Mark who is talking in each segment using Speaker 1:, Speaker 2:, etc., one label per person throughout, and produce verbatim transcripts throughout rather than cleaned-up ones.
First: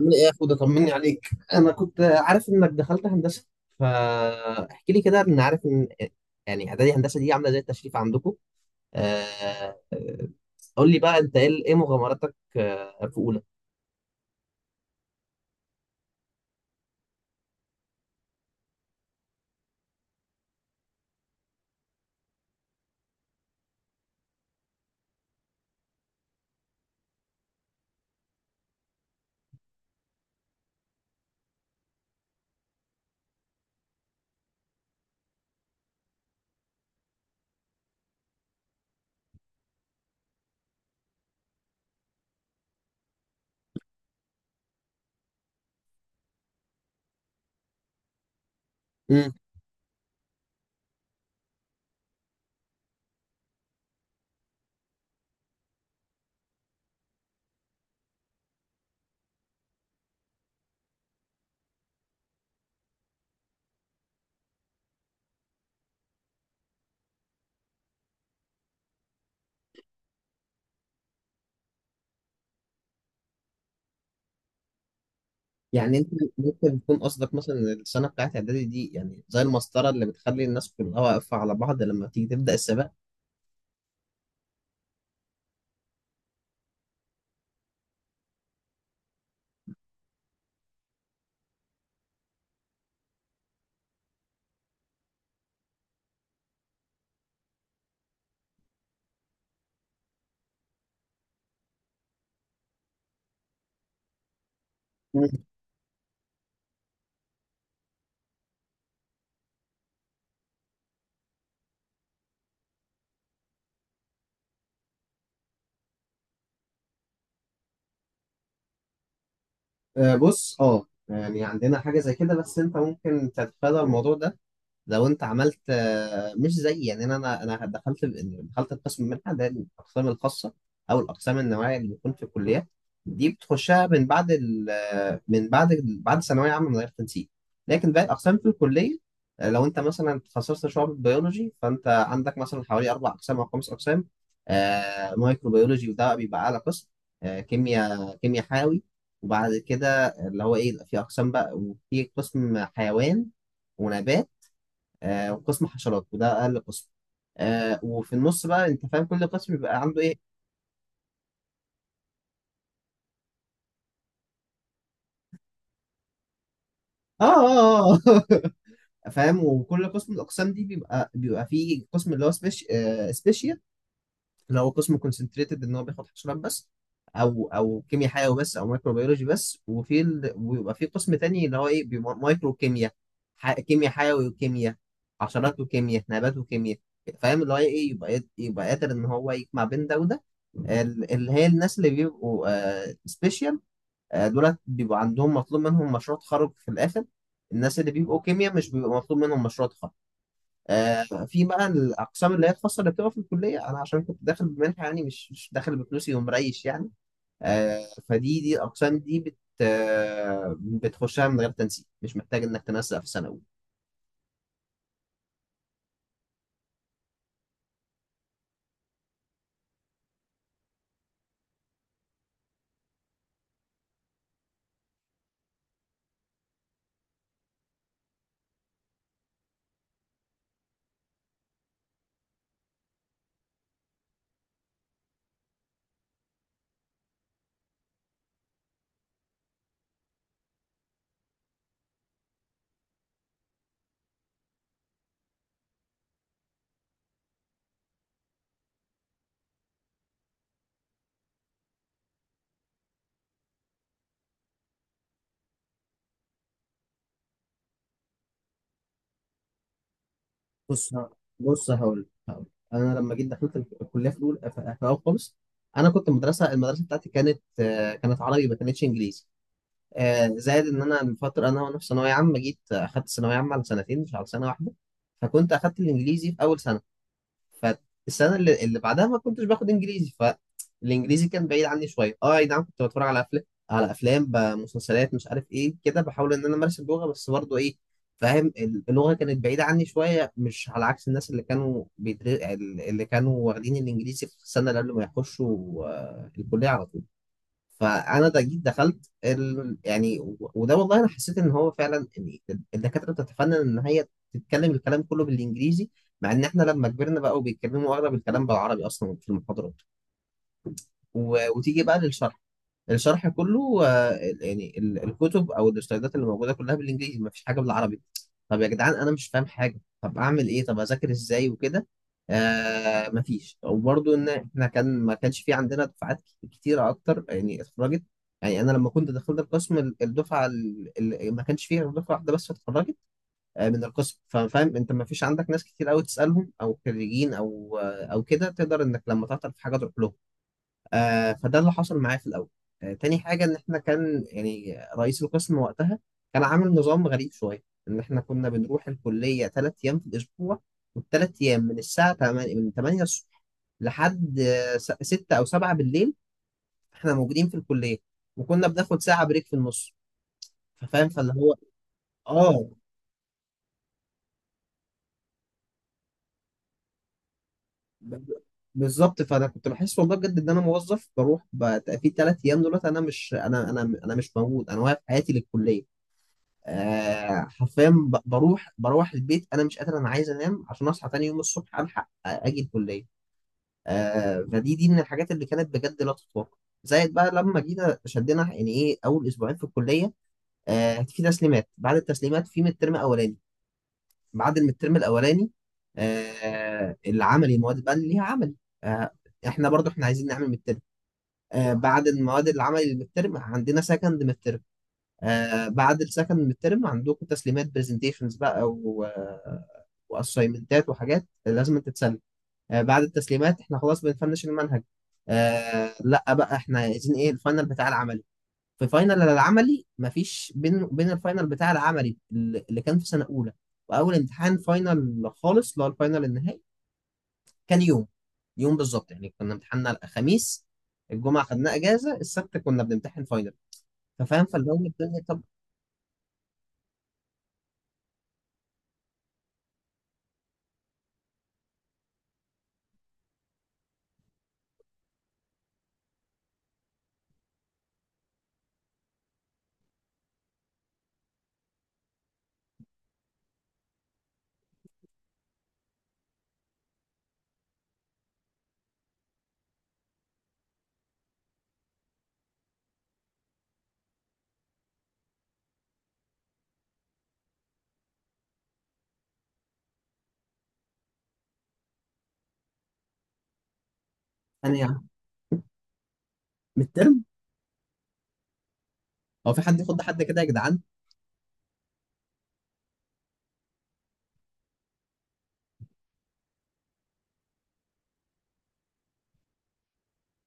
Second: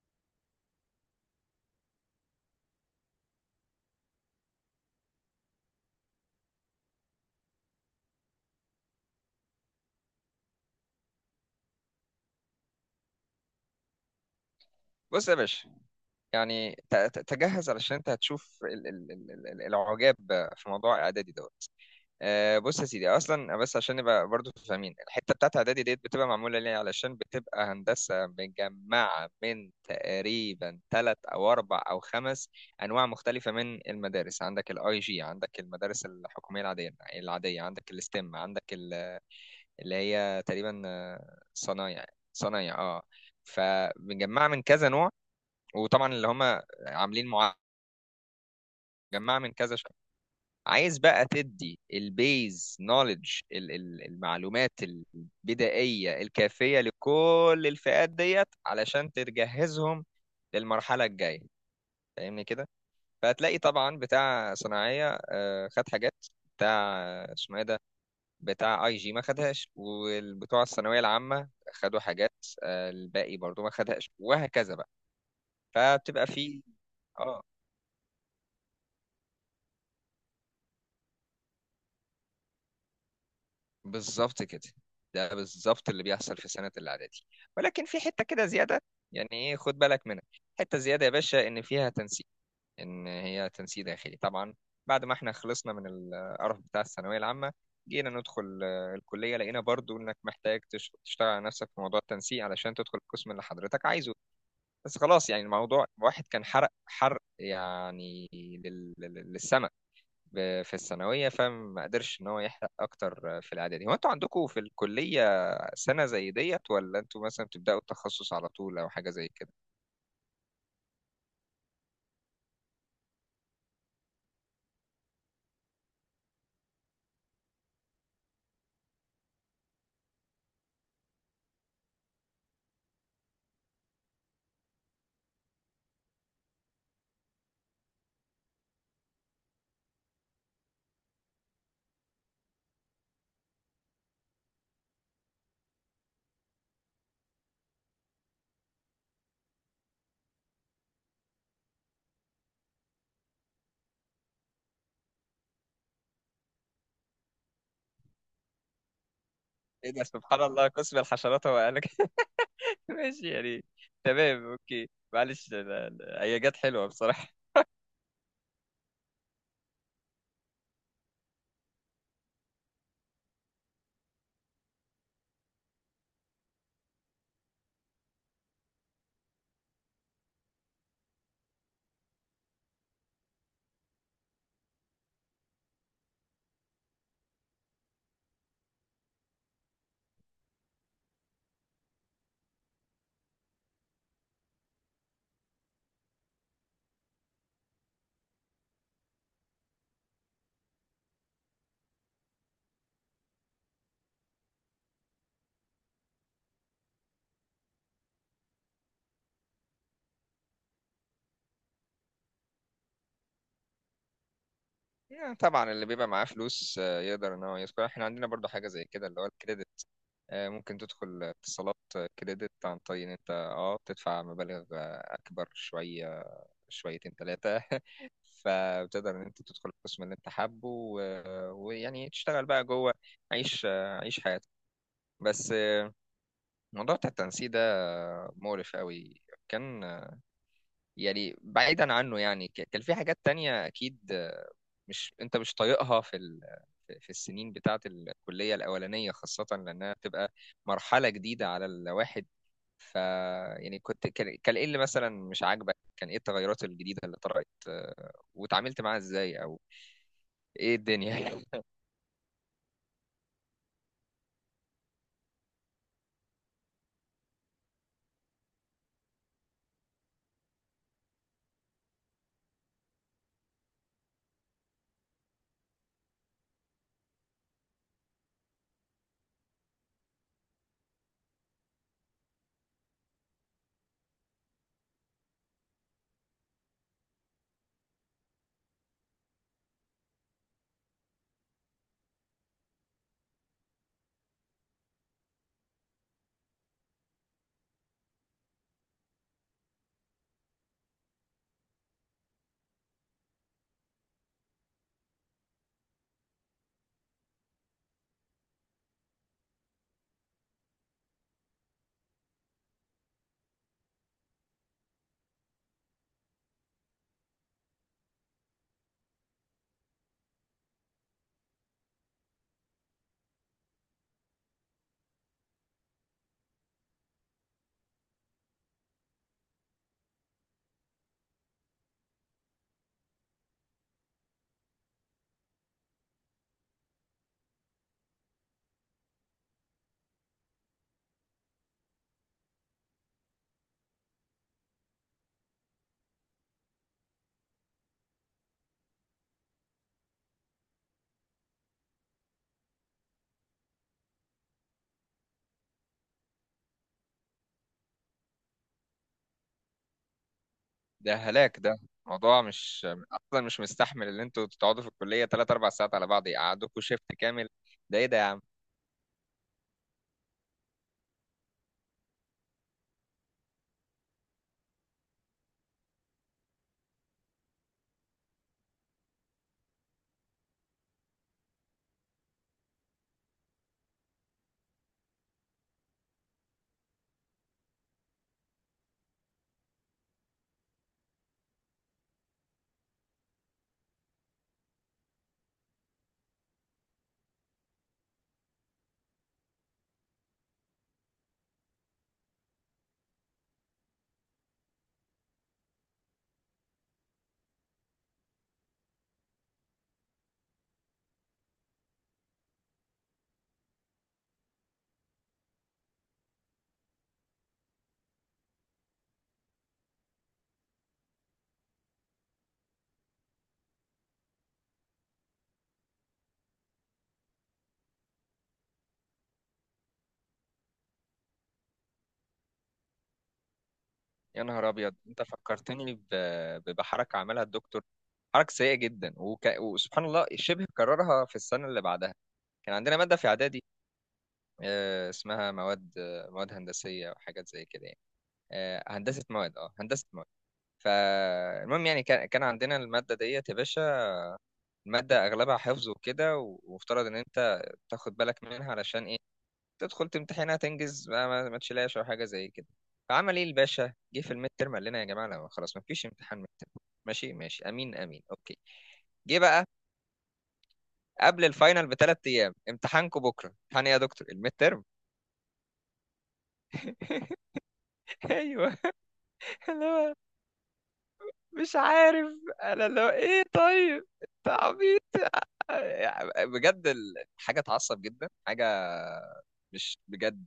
Speaker 1: عامل ايه يا اخو ده؟ طمني عليك. انا كنت عارف انك دخلت هندسه، فاحكي لي كده. ان عارف ان يعني اعدادي هندسه دي عامله زي التشريف عندكم؟ آه، آه، قول لي بقى انت ايه ايه مغامراتك آه، في اولى.
Speaker 2: بص يا باشا، يعني ت- ت- تجهز علشان انت هتشوف ال- ال- ال- ال- العجاب في موضوع اعدادي دوت. آه، بص يا سيدي، اصلا بس عشان نبقى برضو فاهمين الحته بتاعت اعدادي ديت بتبقى معموله ليه، علشان بتبقى هندسه مجمعه من تقريبا ثلاث او اربع او خمس انواع مختلفه من المدارس. عندك الاي جي، عندك المدارس الحكوميه العاديه العاديه، عندك الاستم، عندك ال- اللي هي تقريبا آه، صنايع. صنايع، اه. فمجمعه من كذا نوع، وطبعا اللي هم عاملين مع-
Speaker 1: امم
Speaker 2: مجمعة من كذا شخص. عايز بقى تدي البيز نولج، المعلومات البدائية الكافية لكل الفئات ديت علشان تجهزهم للمرحلة الجاية، فاهمني كده؟ فهتلاقي طبعا بتاع صناعية آه، خد حاجات بتاع آه، اسمه ايه ده بتاع اي جي ما خدهاش، والبتوع الثانوية العامة خدوا حاجات آه، الباقي برضو ما خدهاش، وهكذا بقى.
Speaker 1: يعني انت
Speaker 2: فبتبقى في.
Speaker 1: ممكن يكون قصدك
Speaker 2: اه،
Speaker 1: مثلا إن السنه بتاعت اعدادي دي يعني زي المسطره اللي بتخلي الناس كلها واقفه على بعض لما تيجي تبدا السباق.
Speaker 2: بالظبط كده. ده بالظبط اللي بيحصل في سنة الإعدادي، ولكن في حتة كده زيادة، يعني إيه خد بالك منها. حتة زيادة يا باشا إن فيها تنسيق، إن هي تنسيق داخلي طبعا. بعد ما إحنا خلصنا من القرف بتاع الثانوية العامة، جينا ندخل آه، الكلية، لقينا برضو إنك محتاج تش- تشتغل على نفسك في موضوع التنسيق علشان تدخل القسم اللي حضرتك عايزه. بس
Speaker 1: مم.
Speaker 2: خلاص يعني الموضوع واحد، كان حرق حرق يعني لل- لل- للسما ب- في الثانوية، فما قدرش إن هو يحرق أكتر في الإعدادي. هو أنتوا عندكم في الكلية سنة زي ديت، ولا أنتوا مثلا بتبدأوا التخصص على طول أو حاجة زي كده؟
Speaker 1: آه، بص، اه يعني عندنا حاجه زي كده، بس انت ممكن تتفادى الموضوع ده لو انت عملت، آه، مش زي، يعني انا انا أنا دخلت دخلت القسم منحه. ده الاقسام الخاصه او الاقسام النوعيه اللي بيكون في الكليات، دي بتخشها من بعد ال آه، من بعد ال- بعد ثانويه عامه من غير تنسيق. لكن باقي الاقسام في الكليه، آه، لو انت مثلا اتخصصت شعب بيولوجي، فانت عندك مثلا حوالي اربع اقسام او خمس اقسام. آه، مايكروبيولوجي، وده بقى بيبقى اعلى قسم. آه، كيمياء كيمياء حيوي. وبعد كده اللي هو ايه، في اقسام بقى، وفي قسم حيوان ونبات. آه، وقسم حشرات، وده اقل قسم. آه، وفي النص بقى انت فاهم كل قسم بيبقى
Speaker 2: إيه
Speaker 1: عنده
Speaker 2: ده،
Speaker 1: ايه.
Speaker 2: سبحان الله، قسم الحشرات هو قال لك؟ ماشي يعني. تمام، أوكي، معلش، أنا- أنا- هي جت حلوة
Speaker 1: اه،
Speaker 2: بصراحة.
Speaker 1: اه، اه. فاهم؟ وكل قسم من الاقسام دي بيبقى بيبقى فيه قسم اللي هو سبيش آه سبيشال، لو هو قسم كونسنتريتد ان هو بياخد حشرات بس، او او كيمياء حيوي بس او مايكروبيولوجي بس. وفي ال... ويبقى في قسم تاني اللي هو ايه، بيبقى مايكرو كيمياء، ح... كيمياء حيوي وكيمياء حشرات وكيمياء نبات وكيمياء. فاهم اللي هو ايه؟ يبقى يبقى قادر ان هو يجمع بين ده وده. ال- اللي هي الناس اللي بيبقوا سبيشال دولت، بيبقى عندهم مطلوب منهم مشروع تخرج في الاخر. الناس اللي بيبقوا كيمياء مش بيبقى مطلوب منهم مشروع تخرج. آه، في بقى الاقسام اللي هي الخاصه اللي بتبقى في الكليه، انا عشان كنت داخل بمنحه، يعني مش مش داخل بفلوسي ومريش يعني. آه، فدي دي الاقسام دي بت آه، بتخشها من غير تنسيق، مش محتاج انك تنسق في سنه اولى.
Speaker 2: يعني طبعا اللي بيبقى معاه فلوس آه، يقدر ان هو يدخل. احنا عندنا برضو حاجه زي كده، اللي هو الكريدت. آه، ممكن تدخل اتصالات آه، كريدت عن طريق ان انت اه تدفع مبالغ آه، اكبر شويه، شويتين ثلاثه فبتقدر ان انت تدخل القسم اللي انت حابه، و- ويعني تشتغل بقى جوه، عيش آه، عيش حياتك. بس آه، موضوع بتاع التنسيق ده آه، مقرف قوي. كان آه، يعني بعيدا عنه، يعني ك- كان في حاجات تانية اكيد مش انت مش طايقها في ال... في السنين بتاعه الكليه الاولانيه، خاصه لانها بتبقى مرحله جديده على الواحد. ف، يعني كنت، كان كان ايه اللي مثلا مش عاجبك، كان ايه التغيرات الجديده اللي طرأت آه، وتعاملت معاها ازاي، او ايه
Speaker 1: بص ه-
Speaker 2: الدنيا؟
Speaker 1: بص هقول هقول انا لما جيت دخلت الكليه في الاول، في في اول خالص انا كنت مدرسه، المدرسه بتاعتي كانت آه، كانت عربي، ما كانتش انجليزي. آه، زائد ان انا من فتره، انا وانا في ثانويه عامه جيت اخدت ثانويه عامه على سنتين، مش على سنه واحده. فكنت اخدت الانجليزي في اول سنه، فالسنه اللي, اللي بعدها ما كنتش باخد انجليزي. فالانجليزي كان بعيد عني شويه. اه، اي نعم، كنت بتفرج على افلام، على افلام بمسلسلات، مش عارف ايه كده، بحاول ان انا امارس اللغه، بس برضه ايه، فاهم؟ اللغه كانت بعيده عني شويه، مش على عكس الناس اللي كانوا بيدر... اللي كانوا واخدين الانجليزي في السنه اللي قبل ما يخشوا آه، الكليه على طول. فانا ده جيت دخلت ال... يعني و- وده والله انا حسيت ان هو فعلا إن الدكاتره بتتفنن ان هي تتكلم الكلام كله بالانجليزي، مع ان احنا لما كبرنا بقى وبيتكلموا اغلب الكلام بالعربي اصلا في المحاضرات. و... وتيجي بقى للشرح، الشرح كله آه، يعني ال- الكتب او الاستعدادات اللي موجوده كلها بالانجليزي، ما فيش حاجه بالعربي. طب يا جدعان انا مش فاهم حاجه، طب اعمل ايه؟ طب اذاكر ازاي وكده؟ آه ما فيش. وبرضه ان احنا كان ما كانش في عندنا دفعات ك- كتيره اكتر يعني اتخرجت. يعني انا لما كنت دخلت القسم، ال- الدفعه اللي ما كانش فيها غير دفعه واحده بس اتخرجت آه، من القسم. ففاهم انت، ما فيش عندك ناس كتير قوي تسالهم، او خريجين او آه، او كده، تقدر انك لما تعطل في حاجه تروح لهم. آه، فده اللي حصل معايا في الاول. آه، تاني حاجه، ان احنا كان يعني رئيس القسم وقتها كان عامل نظام غريب شويه ان احنا كنا بنروح الكليه ثلاث ايام في الاسبوع، والثلاث ايام من الساعه تمانية، من تمانية الصبح لحد آه، س- ستة او سبعة بالليل احنا موجودين في الكليه، وكنا بناخد ساعه بريك في النص. فاهم؟
Speaker 2: ده
Speaker 1: فاللي هو
Speaker 2: هلاك ده. موضوع
Speaker 1: اه،
Speaker 2: مش، اصلا مش مستحمل ان انتوا تقعدوا في الكليه ثلاث اربع ساعات على بعض، يقعدوكوا شيفت كامل. ده ايه ده يا
Speaker 1: ب-
Speaker 2: عم؟
Speaker 1: بالظبط. فانا كنت بحس والله بجد ان انا موظف، بروح ب- في ثلاث ايام دولت، انا مش انا انا انا مش موجود، انا واقف حياتي للكليه. آه حرفيا، ب- بروح بروح البيت انا مش قادر، انا عايز انام عشان اصحى تاني يوم الصبح الحق آه، اجي الكليه. آه، فدي دي من الحاجات اللي كانت بجد لا تتوقع. زائد بقى لما جينا شدينا يعني ايه، اول اسبوعين في الكليه، آه، في تسليمات. بعد التسليمات في مترم اولاني. بعد المترم الاولاني، آه، العملي، المواد بقى اللي ليها عملي. آه، احنا برضو احنا عايزين نعمل مترم. آه، بعد المواد العملي اللي بالترم عندنا سكند مترم. آه، بعد السكند الترم عندكم تسليمات، برزنتيشنز بقى، و واسايمنتات وحاجات لازم تتسلم. آه، بعد التسليمات احنا خلاص بنفنش المنهج. آه، لا بقى احنا عايزين ايه الفاينل بتاع العملي. في فاينل العملي، مفيش بين بين الفاينل بتاع العملي اللي اللي كان في سنة أولى وأول امتحان فاينل خالص اللي هو الفاينل النهائي، كان يوم يوم بالظبط. يعني كنا امتحاننا الخميس، الجمعة خدنا أجازة، السبت كنا بنمتحن فاينل.
Speaker 2: يا
Speaker 1: ففاهم،
Speaker 2: نهار
Speaker 1: فاللي هو
Speaker 2: ابيض، انت
Speaker 1: الدنيا. طب
Speaker 2: فكرتني ب- ب- بحركه عملها الدكتور. حركه سيئه جدا، وك... وسبحان الله شبه كررها في السنه اللي بعدها. كان عندنا ماده في اعدادي آه، اسمها مواد آه، مواد هندسيه وحاجات زي كده يعني آه، هندسه مواد. اه، هندسه مواد. فالمهم، يعني كان كان عندنا الماده ديت يا باشا. الماده اغلبها حفظ وكده، و- ومفترض ان انت تاخد بالك منها علشان ايه، تدخل تمتحنها تنجز، ما, ما, ما تشيلهاش او حاجه زي كده. فعمل ايه الباشا؟ جه في الميد ترم قال لنا يا جماعه لا خلاص ما فيش امتحان ميد ترم. ماشي ماشي، امين امين، اوكي. جه بقى قبل الفاينل بثلاث ايام: امتحانكم بكره. امتحان ايه يا دكتور؟ الميد
Speaker 1: أنا
Speaker 2: ترم.
Speaker 1: يعني من،
Speaker 2: ايوه.
Speaker 1: هو في حد
Speaker 2: اللي
Speaker 1: يخض
Speaker 2: هو،
Speaker 1: حد كده يا جدعان؟
Speaker 2: مش عارف، انا اللي هو ايه، طيب انت عبيط. يعني بجد ال- حاجه تعصب جدا، حاجه مش بجد،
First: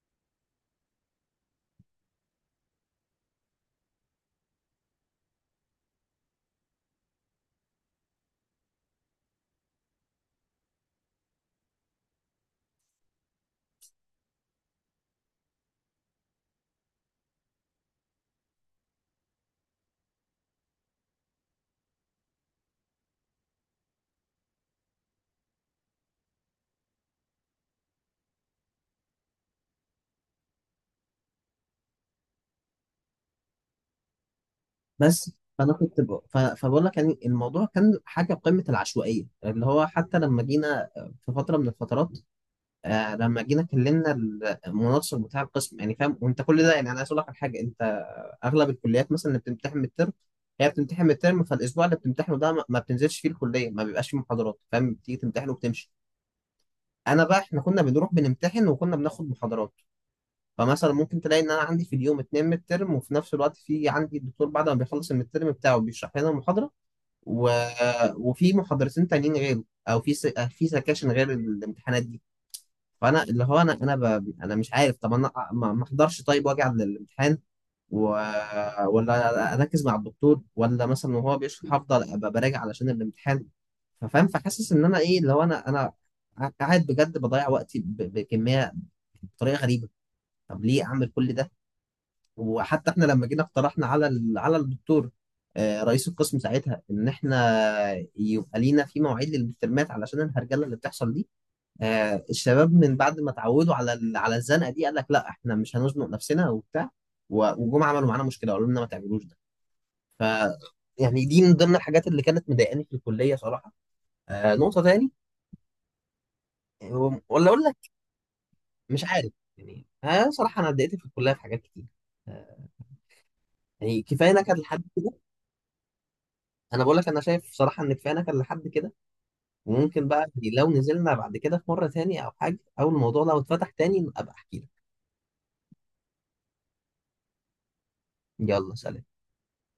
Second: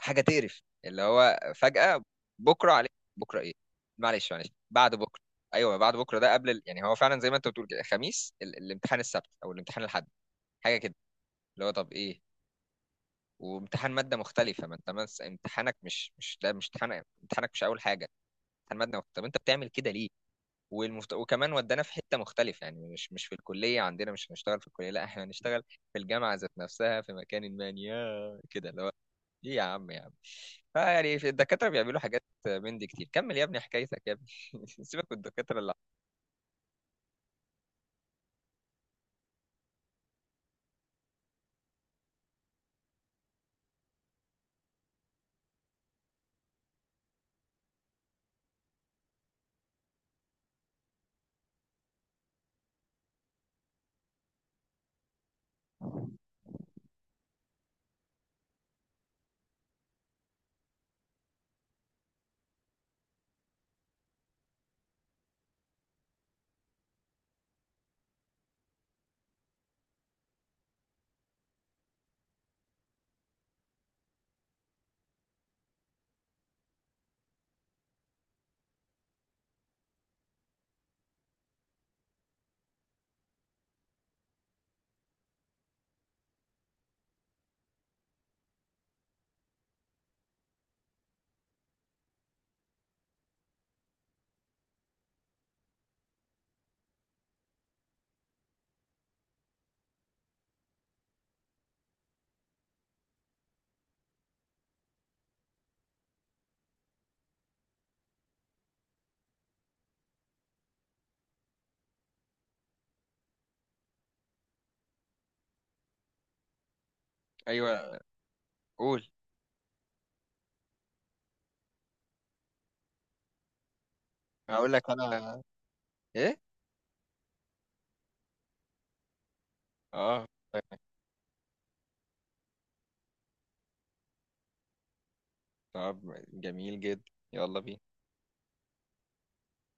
Speaker 2: حاجه تقرف، اللي هو فجاه بكره عليك. بكره؟ ايه، معلش معلش بعد بكره. ايوه بعد بكره ده، قبل ال... يعني هو فعلا زي ما انت بتقول كده، خميس ال... الامتحان السبت او الامتحان الاحد، حاجه كده. اللي هو طب ايه، وامتحان ماده مختلفه. ما انت مس... امتحانك مش مش ده، مش امتحان، امتحانك مش اول حاجه، امتحان ماده مختلفه. طب انت بتعمل كده ليه؟ والمفت... وكمان ودانا في حته مختلفه، يعني مش مش في الكليه، عندنا مش هنشتغل في الكليه، لا احنا هنشتغل في الجامعه ذات نفسها في مكان ما يا كده. اللي هو ايه يا عم يا عم؟ فيعني في الدكاتره بيعملوا حاجات من دي كتير. كمل يا ابني حكايتك يا ابني. سيبك من
Speaker 1: بس،
Speaker 2: الدكاتره
Speaker 1: فانا
Speaker 2: اللي.
Speaker 1: كنت ب... ف... فبقول لك يعني الموضوع كان حاجه قمه العشوائيه، اللي هو حتى لما جينا في فتره من الفترات، آه، لما جينا كلمنا المناصر بتاع القسم. يعني فاهم وانت كل ده، يعني انا عايز اقول لك على حاجه انت: اغلب الكليات مثلا اللي بتمتحن الترم هي بتمتحن من الترم، فالاسبوع اللي بتمتحنه ده ما ما بتنزلش فيه الكليه، ما بيبقاش فيه محاضرات، فاهم؟ بتيجي تمتحن وبتمشي. انا بقى احنا كنا بنروح بنمتحن، وكنا بناخد محاضرات. فمثلا ممكن تلاقي ان انا عندي في اليوم اتنين ميد ترم، وفي نفس الوقت في عندي الدكتور بعد ما بيخلص الميد ترم بتاعه بيشرح لنا محاضره، و... وفي محاضرتين تانيين غيره، او في س... في سكاشن غير الامتحانات دي. فانا اللي هو انا انا ب... انا مش عارف. طب انا ما ما احضرش طيب واجي على الامتحان، و... ولا اركز مع الدكتور ولا مثلا وهو بيشرح افضل ابقى براجع علشان الامتحان؟ فاهم؟ فحاسس ان انا ايه اللي هو انا انا قاعد بجد بضيع وقتي ب... بكميه، بطريقه غريبه. طب ليه اعمل كل ده؟ وحتى احنا لما جينا اقترحنا على ال- على الدكتور، آه، رئيس القسم ساعتها، ان احنا يبقى لينا في مواعيد للمترمات علشان الهرجله اللي بتحصل دي. آه، الشباب من بعد ما اتعودوا على ال- على الزنقه دي، قال لك لا احنا مش هنزنق نفسنا وبتاع، و- وجم عملوا معانا مشكله، قالوا لنا ما تعملوش ده. ف يعني دي من ضمن الحاجات اللي كانت مضايقاني في الكليه صراحه. آه، نقطه تاني، آه، ولا اقول لك؟
Speaker 2: ايوه،
Speaker 1: مش
Speaker 2: قول.
Speaker 1: عارف يعني، آه، صراحه انا اتضايقت في الكليه في حاجات كتير، آه، يعني كفايه نكد
Speaker 2: هقول
Speaker 1: لحد.
Speaker 2: لك انا، ايه؟
Speaker 1: انا بقول لك انا شايف بصراحه ان كفايه، كان لحد كده. وممكن
Speaker 2: اه.
Speaker 1: بقى لو نزلنا بعد كده في مره تاني او حاجه، او الموضوع لو اتفتح تاني ابقى احكي لك.
Speaker 2: طب جميل جدا، يلا بينا.
Speaker 1: يلا سلام.